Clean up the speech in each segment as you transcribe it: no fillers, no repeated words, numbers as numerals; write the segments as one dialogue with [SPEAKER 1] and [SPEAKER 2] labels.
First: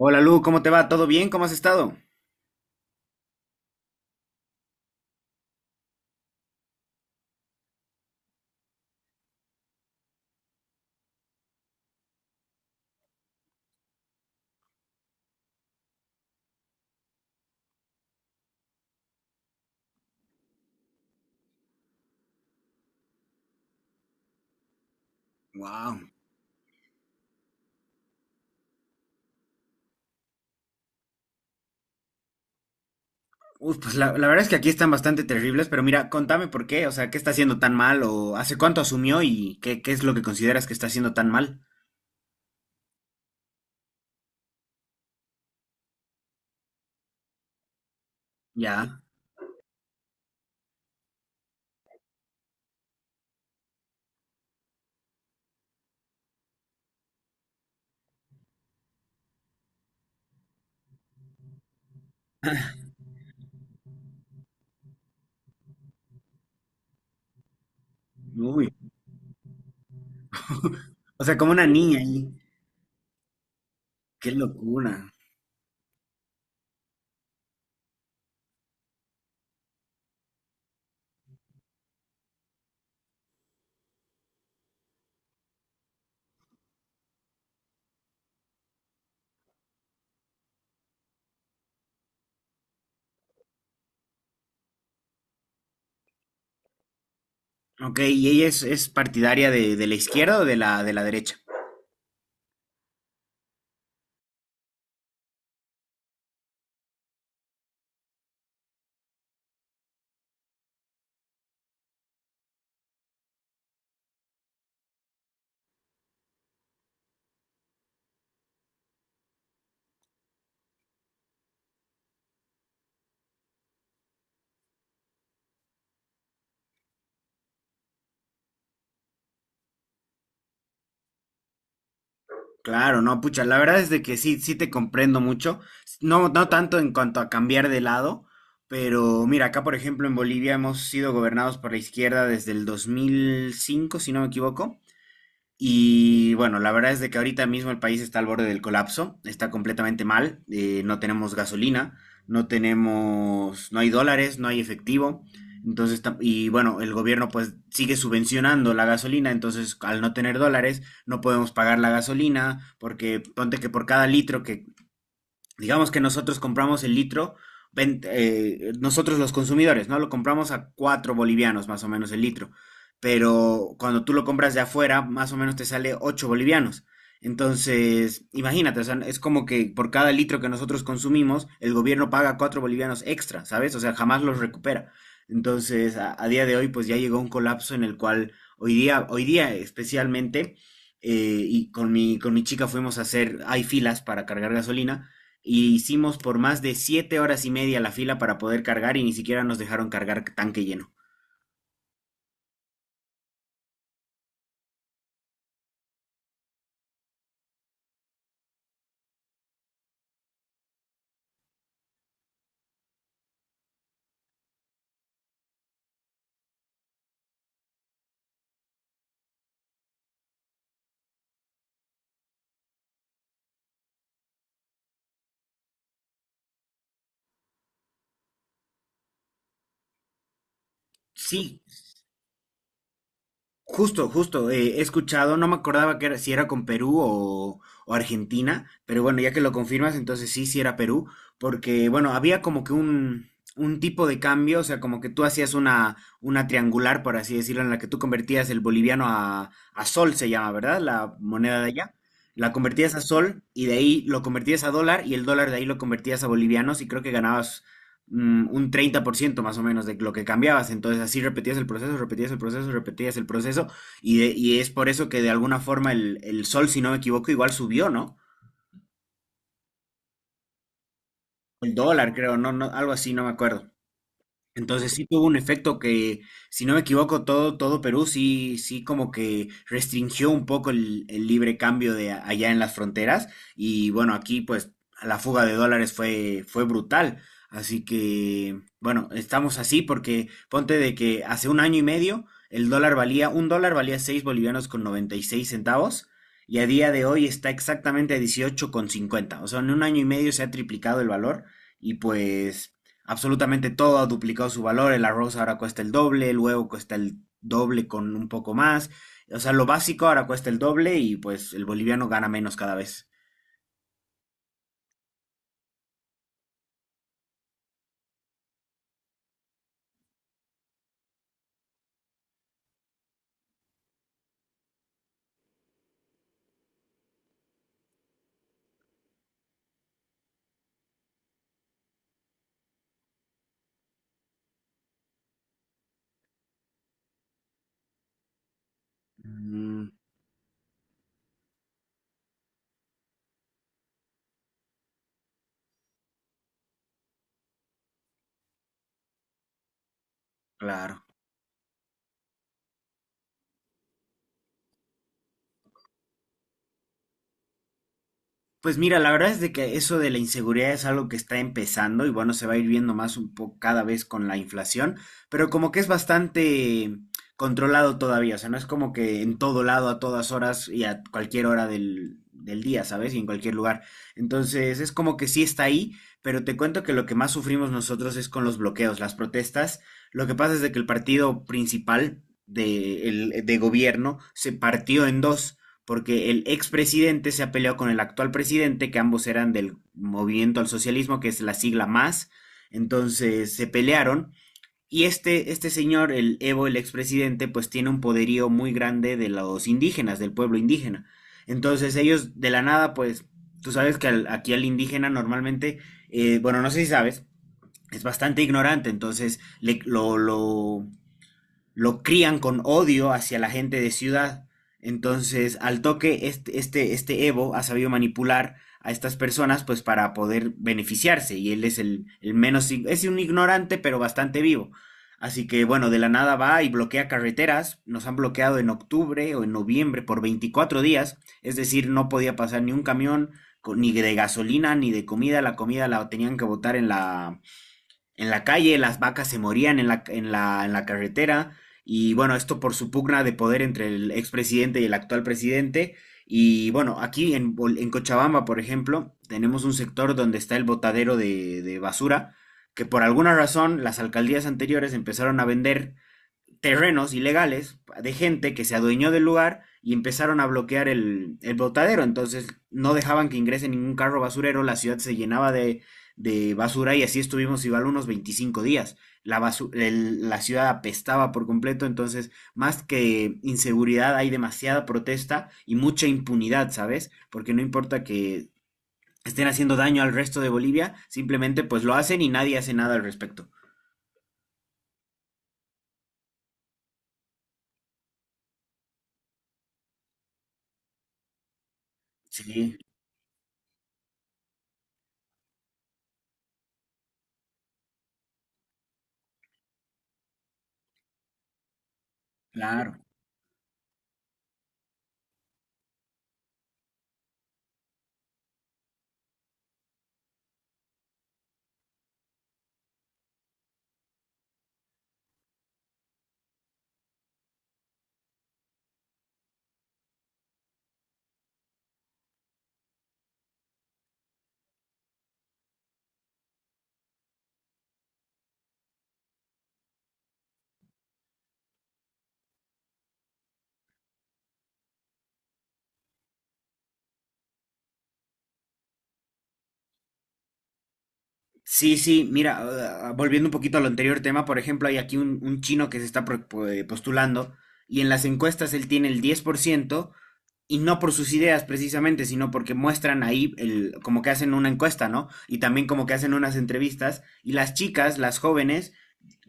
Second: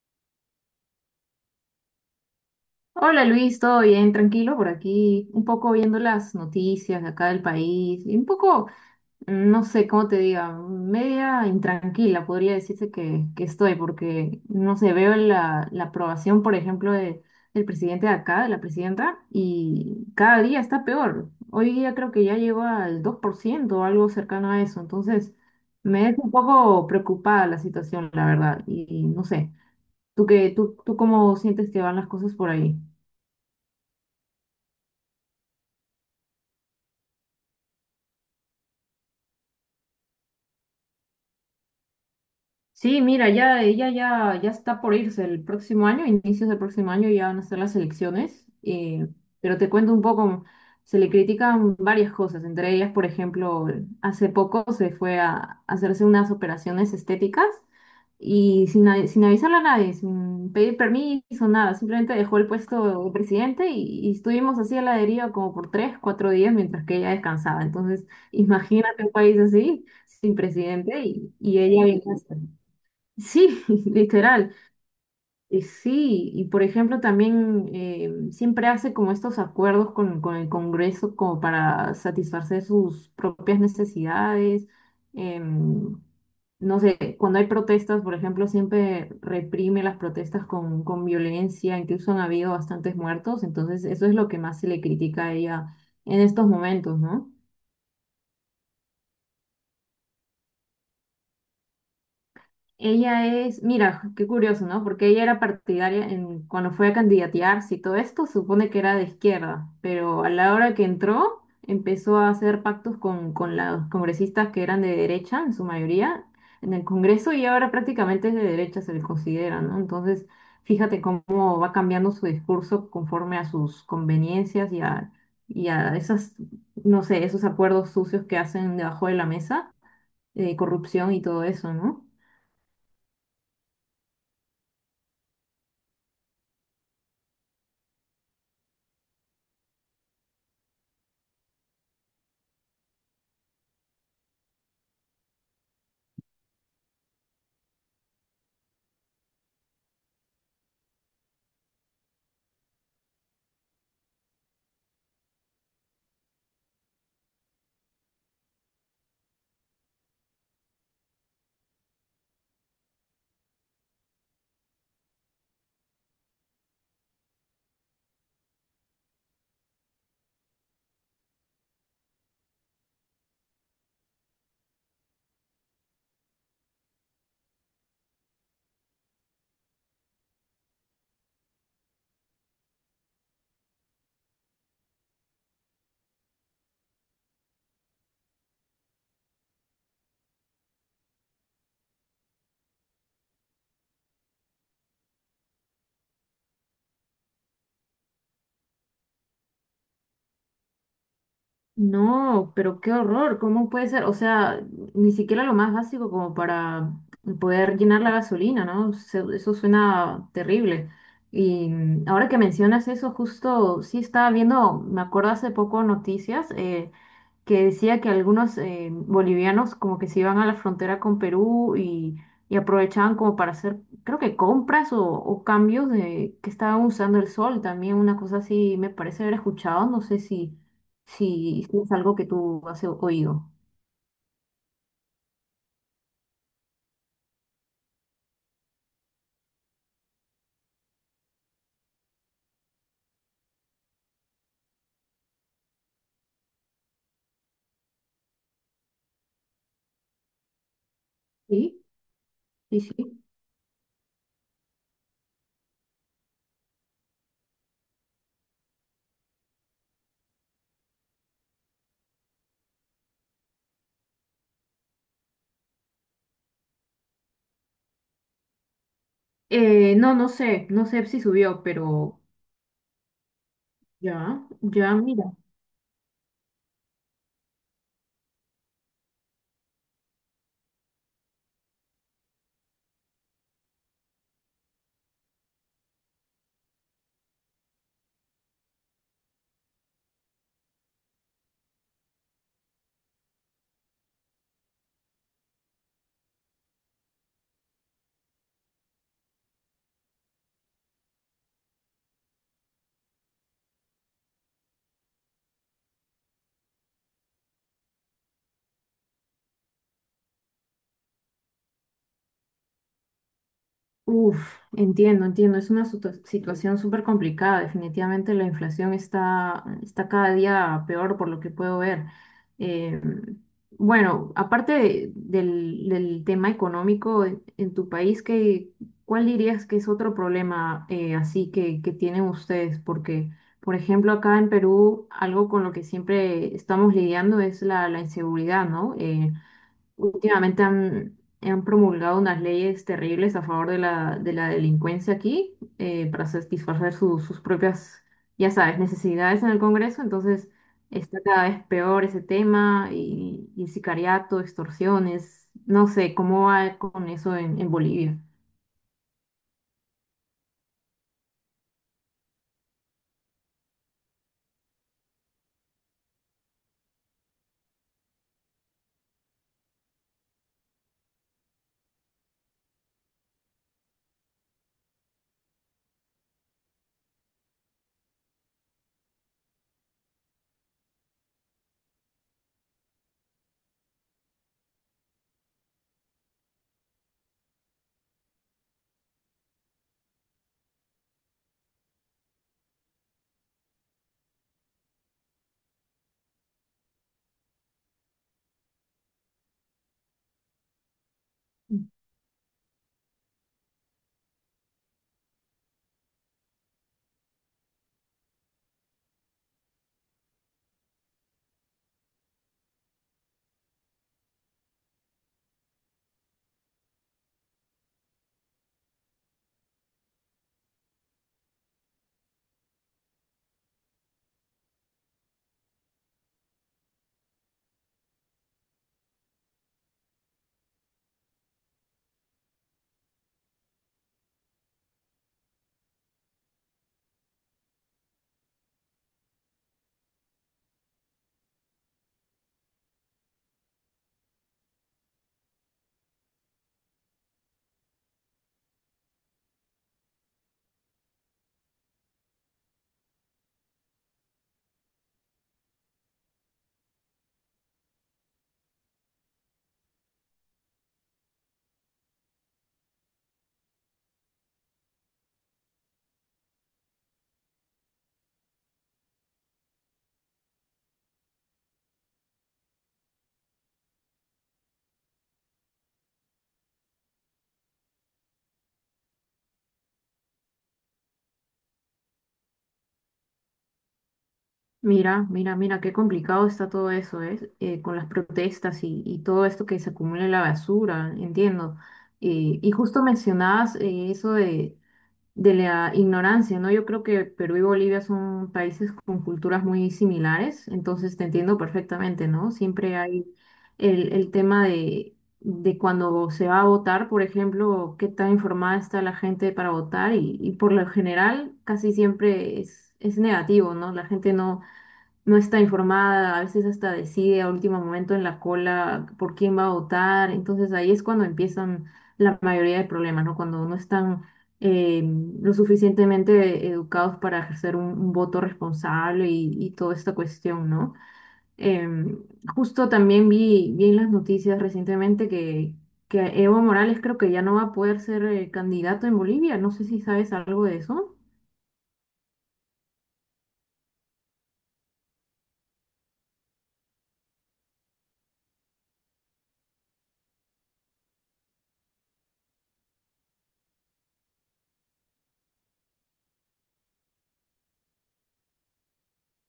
[SPEAKER 1] Hola Lu, ¿cómo te va? ¿Todo bien? ¿Cómo has estado?
[SPEAKER 2] Hola Luis, ¿todo bien? Tranquilo por aquí, un poco viendo las noticias de acá del país y un poco, no sé cómo te diga, media intranquila podría decirse que estoy porque, no sé, veo la aprobación, por ejemplo, del presidente de acá, de la presidenta, y cada día está peor. Hoy día creo que ya llegó al 2% o algo cercano a eso, entonces
[SPEAKER 1] Wow.
[SPEAKER 2] me es un poco preocupada la situación, la verdad, y no sé, ¿tú tú cómo sientes que van las cosas por ahí?
[SPEAKER 1] Uf, pues la verdad es que aquí están bastante terribles, pero mira, contame por qué, o sea, ¿qué está haciendo tan mal o hace cuánto asumió y qué es lo que consideras que está haciendo tan mal?
[SPEAKER 2] Sí, mira, ya ella ya está por irse el próximo año, inicios del próximo año ya van a ser las elecciones,
[SPEAKER 1] Ya.
[SPEAKER 2] pero te cuento un poco, se le critican varias cosas, entre ellas, por ejemplo, hace poco se fue a hacerse unas operaciones estéticas y sin avisarle a nadie, sin pedir permiso, nada, simplemente dejó el puesto de presidente y estuvimos así a la deriva como por tres, cuatro días mientras que ella descansaba. Entonces,
[SPEAKER 1] Uy.
[SPEAKER 2] imagínate un país así, sin presidente
[SPEAKER 1] O sea, como
[SPEAKER 2] y
[SPEAKER 1] una
[SPEAKER 2] ella
[SPEAKER 1] niña
[SPEAKER 2] bien.
[SPEAKER 1] ahí.
[SPEAKER 2] Sí,
[SPEAKER 1] Qué
[SPEAKER 2] literal.
[SPEAKER 1] locura.
[SPEAKER 2] Sí, y por ejemplo también siempre hace como estos acuerdos con el Congreso como para satisfacer sus propias necesidades. Em, no sé, cuando hay protestas, por ejemplo, siempre reprime las protestas con violencia, incluso han habido bastantes muertos, entonces eso es lo que más se le critica a ella en estos momentos, ¿no?
[SPEAKER 1] Ok, ¿y ella es partidaria de la izquierda o de la derecha?
[SPEAKER 2] Ella es, mira, qué curioso, ¿no? Porque ella era partidaria en, cuando fue a candidatearse y todo esto, supone que era de izquierda, pero a la hora que entró, empezó a hacer pactos con los congresistas que eran de derecha, en su mayoría, en el Congreso, y ahora prácticamente es de derecha, se le considera, ¿no? Entonces, fíjate cómo va cambiando su discurso conforme a sus conveniencias y a esas, no sé, esos acuerdos sucios que hacen debajo de la mesa, de corrupción y todo eso, ¿no?
[SPEAKER 1] Claro, no, pucha, la verdad es de que sí, sí te comprendo mucho. No, no tanto en cuanto a cambiar de lado, pero mira, acá por ejemplo en Bolivia hemos sido gobernados por la izquierda desde el 2005, si no me equivoco. Y bueno, la verdad es de que ahorita mismo el país está al borde del colapso, está completamente mal, no tenemos gasolina, no tenemos, no hay dólares, no hay efectivo. Entonces, y bueno, el gobierno pues sigue subvencionando la gasolina, entonces al no tener dólares no podemos pagar la gasolina, porque ponte que por cada litro que digamos que nosotros compramos el litro, nosotros los consumidores, ¿no? Lo compramos a 4 bolivianos más o menos el litro, pero cuando tú lo compras de afuera, más o menos te sale 8 bolivianos. Entonces, imagínate, o sea, es como que por cada litro que nosotros consumimos, el gobierno paga 4 bolivianos extra, ¿sabes? O sea, jamás los recupera. Entonces, a día de hoy, pues ya llegó un colapso en el cual hoy día especialmente, y con mi chica fuimos a hacer, hay filas para cargar gasolina, y hicimos por más de 7 horas y media la fila para poder cargar y ni siquiera nos dejaron cargar tanque lleno.
[SPEAKER 2] No, pero qué horror, ¿cómo puede ser? O sea, ni siquiera lo más básico como para poder llenar la gasolina, ¿no? Eso suena terrible. Y ahora que mencionas eso, justo sí estaba viendo, me acuerdo hace poco noticias, que decía que algunos bolivianos como que se iban a la frontera con Perú y aprovechaban como para hacer, creo que compras o cambios de que estaban usando el sol también, una cosa así me parece haber escuchado, no sé si,
[SPEAKER 1] Sí,
[SPEAKER 2] si, si es algo que tú has oído.
[SPEAKER 1] justo, he escuchado, no me acordaba que era, si era con Perú o Argentina, pero bueno, ya que lo confirmas, entonces sí, sí era Perú, porque bueno, había como que un tipo de cambio, o sea, como que tú hacías una triangular, por así decirlo, en la que tú convertías el boliviano a sol, se llama, ¿verdad? La moneda de
[SPEAKER 2] Sí,
[SPEAKER 1] allá. La
[SPEAKER 2] sí,
[SPEAKER 1] convertías a
[SPEAKER 2] sí.
[SPEAKER 1] sol y de ahí lo convertías a dólar y el dólar de ahí lo convertías a bolivianos y creo que ganabas un 30% más o menos de lo que cambiabas. Entonces así repetías el proceso, repetías el proceso, repetías el proceso. Y es por eso que de alguna forma el sol, si no me equivoco, igual subió, ¿no?
[SPEAKER 2] No sé, no sé si subió,
[SPEAKER 1] El dólar,
[SPEAKER 2] pero
[SPEAKER 1] creo, no, no, algo así, no me acuerdo.
[SPEAKER 2] ya,
[SPEAKER 1] Entonces
[SPEAKER 2] ya,
[SPEAKER 1] sí tuvo
[SPEAKER 2] mira.
[SPEAKER 1] un efecto que, si no me equivoco, todo Perú sí, sí como que restringió un poco el libre cambio allá en las fronteras. Y bueno, aquí pues la fuga de dólares fue, fue brutal. Así que, bueno, estamos así porque ponte de que hace un año y medio el dólar valía, un dólar valía 6 bolivianos con 96 centavos y a día de hoy está exactamente a 18 con 50. O sea, en un año y medio se ha triplicado el valor. Y pues absolutamente todo ha duplicado su valor, el arroz ahora cuesta el doble, el huevo cuesta el doble con un poco más, o sea, lo básico ahora cuesta el doble y pues el boliviano gana menos cada vez.
[SPEAKER 2] Uf, entiendo, entiendo. Es una situación súper complicada. Definitivamente la inflación está, está cada día peor por lo que puedo ver. Eh, bueno, aparte del tema económico en tu país, cuál dirías que es otro problema así que tienen ustedes? Porque, por ejemplo, acá en Perú, algo con lo que siempre estamos lidiando es la inseguridad, ¿no?
[SPEAKER 1] Mm,
[SPEAKER 2] Últimamente han promulgado unas leyes terribles a favor de la delincuencia aquí para satisfacer sus propias, ya sabes, necesidades en el Congreso. Entonces
[SPEAKER 1] claro.
[SPEAKER 2] está cada vez peor ese tema y sicariato, extorsiones. No sé cómo va con eso en Bolivia.
[SPEAKER 1] Pues mira, la verdad es de que eso de la inseguridad es algo que está empezando y bueno, se va a ir viendo más un poco cada vez con la inflación, pero como que es bastante controlado todavía, o sea, no es como que en todo lado, a todas horas y a cualquier hora del día, ¿sabes? Y en cualquier lugar. Entonces, es como que sí está ahí, pero te cuento que lo que más sufrimos nosotros es con los bloqueos, las protestas. Lo que pasa es de que el partido principal de gobierno se partió en dos porque el expresidente se ha peleado con el actual presidente, que ambos eran del Movimiento al Socialismo, que es la sigla más. Entonces se pelearon. Y este señor, el Evo, el expresidente, pues tiene un poderío muy grande de los indígenas, del pueblo indígena. Entonces ellos de la nada, pues tú sabes que aquí al indígena normalmente, bueno, no sé si sabes, es bastante ignorante, entonces lo crían con odio hacia la gente de ciudad. Entonces, al toque, este Evo ha sabido manipular a estas personas pues para poder beneficiarse. Y él es el menos, es un ignorante, pero bastante vivo. Así que bueno, de la nada va y bloquea carreteras. Nos han bloqueado en octubre o en noviembre por 24 días. Es decir, no podía pasar ni un camión, ni de gasolina, ni de comida. La comida la tenían que botar en la calle, las vacas se morían en la carretera, y bueno, esto por su pugna de poder entre el expresidente y el actual presidente. Y bueno, en Cochabamba, por ejemplo, tenemos un sector donde está el botadero de basura, que por alguna razón las alcaldías anteriores empezaron a vender terrenos ilegales de gente que se adueñó del lugar y empezaron a bloquear el botadero. Entonces no dejaban que ingrese ningún carro basurero, la ciudad se llenaba de basura y así estuvimos igual unos 25 días. La ciudad apestaba por completo, entonces más que inseguridad hay demasiada protesta y mucha impunidad, ¿sabes? Porque no importa que estén haciendo daño al resto de Bolivia, simplemente pues lo hacen y nadie hace nada al respecto.
[SPEAKER 2] Mira, mira, mira, qué complicado está todo eso, ¿eh? Con las protestas y todo esto que se acumula en la basura, entiendo. Y
[SPEAKER 1] Sí,
[SPEAKER 2] justo mencionabas eso de la ignorancia, ¿no? Yo creo que Perú y Bolivia son países con culturas muy similares, entonces te entiendo perfectamente, ¿no?
[SPEAKER 1] claro.
[SPEAKER 2] Siempre hay el tema de cuando se va a votar, por ejemplo, qué tan informada está la gente para votar y por lo general casi siempre es negativo, ¿no? La gente no está informada, a veces hasta decide a último momento en la cola por quién va a votar. Entonces ahí es cuando empiezan la mayoría de problemas, ¿no? Cuando no están eh, lo suficientemente educados para ejercer un voto responsable y toda esta cuestión, ¿no? Em, Justo también vi en las noticias recientemente que Evo Morales creo que ya no va a poder ser candidato en Bolivia. No sé si sabes algo de eso.
[SPEAKER 1] Sí, sí, mira, volviendo un poquito al anterior tema, por ejemplo, hay aquí un chino que se está postulando y en las encuestas él tiene el 10% y no por sus ideas precisamente, sino porque muestran ahí el, como que hacen una encuesta, ¿no? Y también como que hacen unas entrevistas y las jóvenes,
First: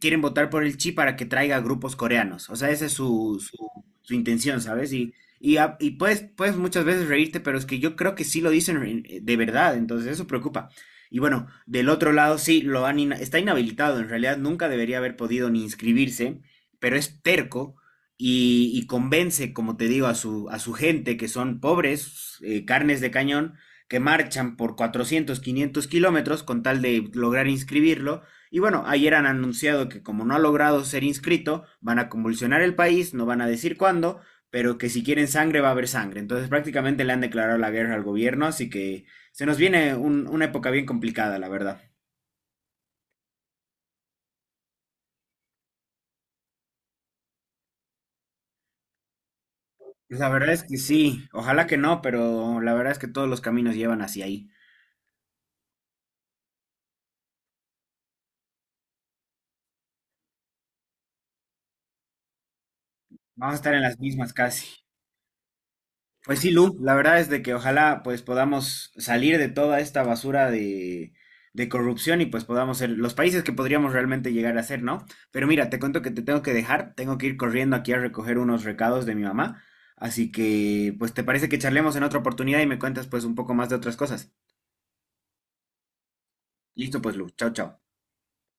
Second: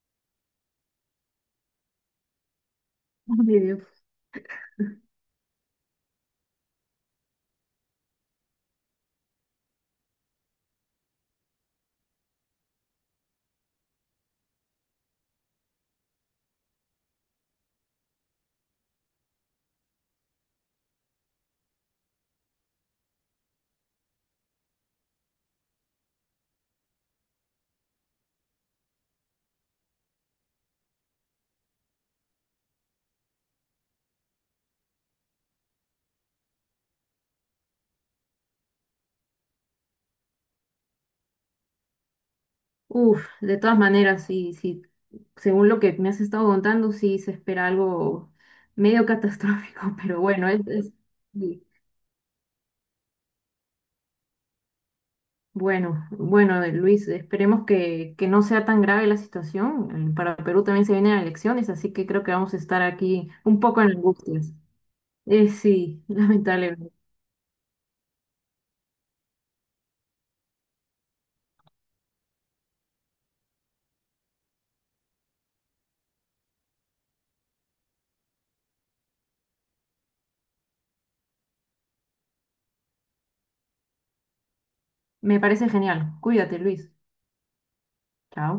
[SPEAKER 1] quieren votar por el Chi para que traiga grupos coreanos. O sea, esa es
[SPEAKER 2] Ay, Dios.
[SPEAKER 1] su intención, ¿sabes? Y puedes, puedes muchas veces reírte, pero es que yo creo que sí lo dicen de verdad, entonces eso preocupa. Y bueno, del otro lado sí, está inhabilitado, en realidad nunca debería haber podido ni inscribirse, pero es terco y convence, como te digo, a su gente, que son pobres, carnes de cañón, que marchan por 400, 500 kilómetros con tal de lograr inscribirlo y bueno, ayer han anunciado que como no ha logrado ser inscrito, van a convulsionar el país, no van a decir cuándo, pero que si quieren sangre va a haber sangre. Entonces prácticamente le han declarado la guerra al gobierno, así que se nos viene un- una época bien complicada, la verdad.
[SPEAKER 2] Uf, de todas maneras, sí, sí, según lo que me has estado contando, sí se espera algo medio catastrófico, pero
[SPEAKER 1] La
[SPEAKER 2] bueno,
[SPEAKER 1] verdad es que
[SPEAKER 2] es-
[SPEAKER 1] sí,
[SPEAKER 2] sí.
[SPEAKER 1] ojalá que no, pero la verdad es que todos los caminos llevan hacia ahí.
[SPEAKER 2] Bueno, bueno, Luis, esperemos que no sea tan grave la situación. Para Perú también se vienen elecciones, así que creo que vamos a estar aquí
[SPEAKER 1] Vamos a
[SPEAKER 2] un
[SPEAKER 1] estar en
[SPEAKER 2] poco en
[SPEAKER 1] las mismas
[SPEAKER 2] angustias.
[SPEAKER 1] casi.
[SPEAKER 2] Sí,
[SPEAKER 1] Pues sí, Lu,
[SPEAKER 2] lamentablemente.
[SPEAKER 1] la verdad es de que ojalá pues podamos salir de toda esta basura de corrupción y pues podamos ser los países que podríamos realmente llegar a ser, ¿no? Pero mira, te cuento que te tengo que dejar, tengo que ir corriendo aquí a recoger unos recados de mi mamá, así que pues te parece que charlemos en otra oportunidad y me cuentas pues un poco más de otras cosas.
[SPEAKER 2] Me parece genial. Cuídate, Luis.
[SPEAKER 1] Listo pues, Lu, chao, chao.
[SPEAKER 2] Chao.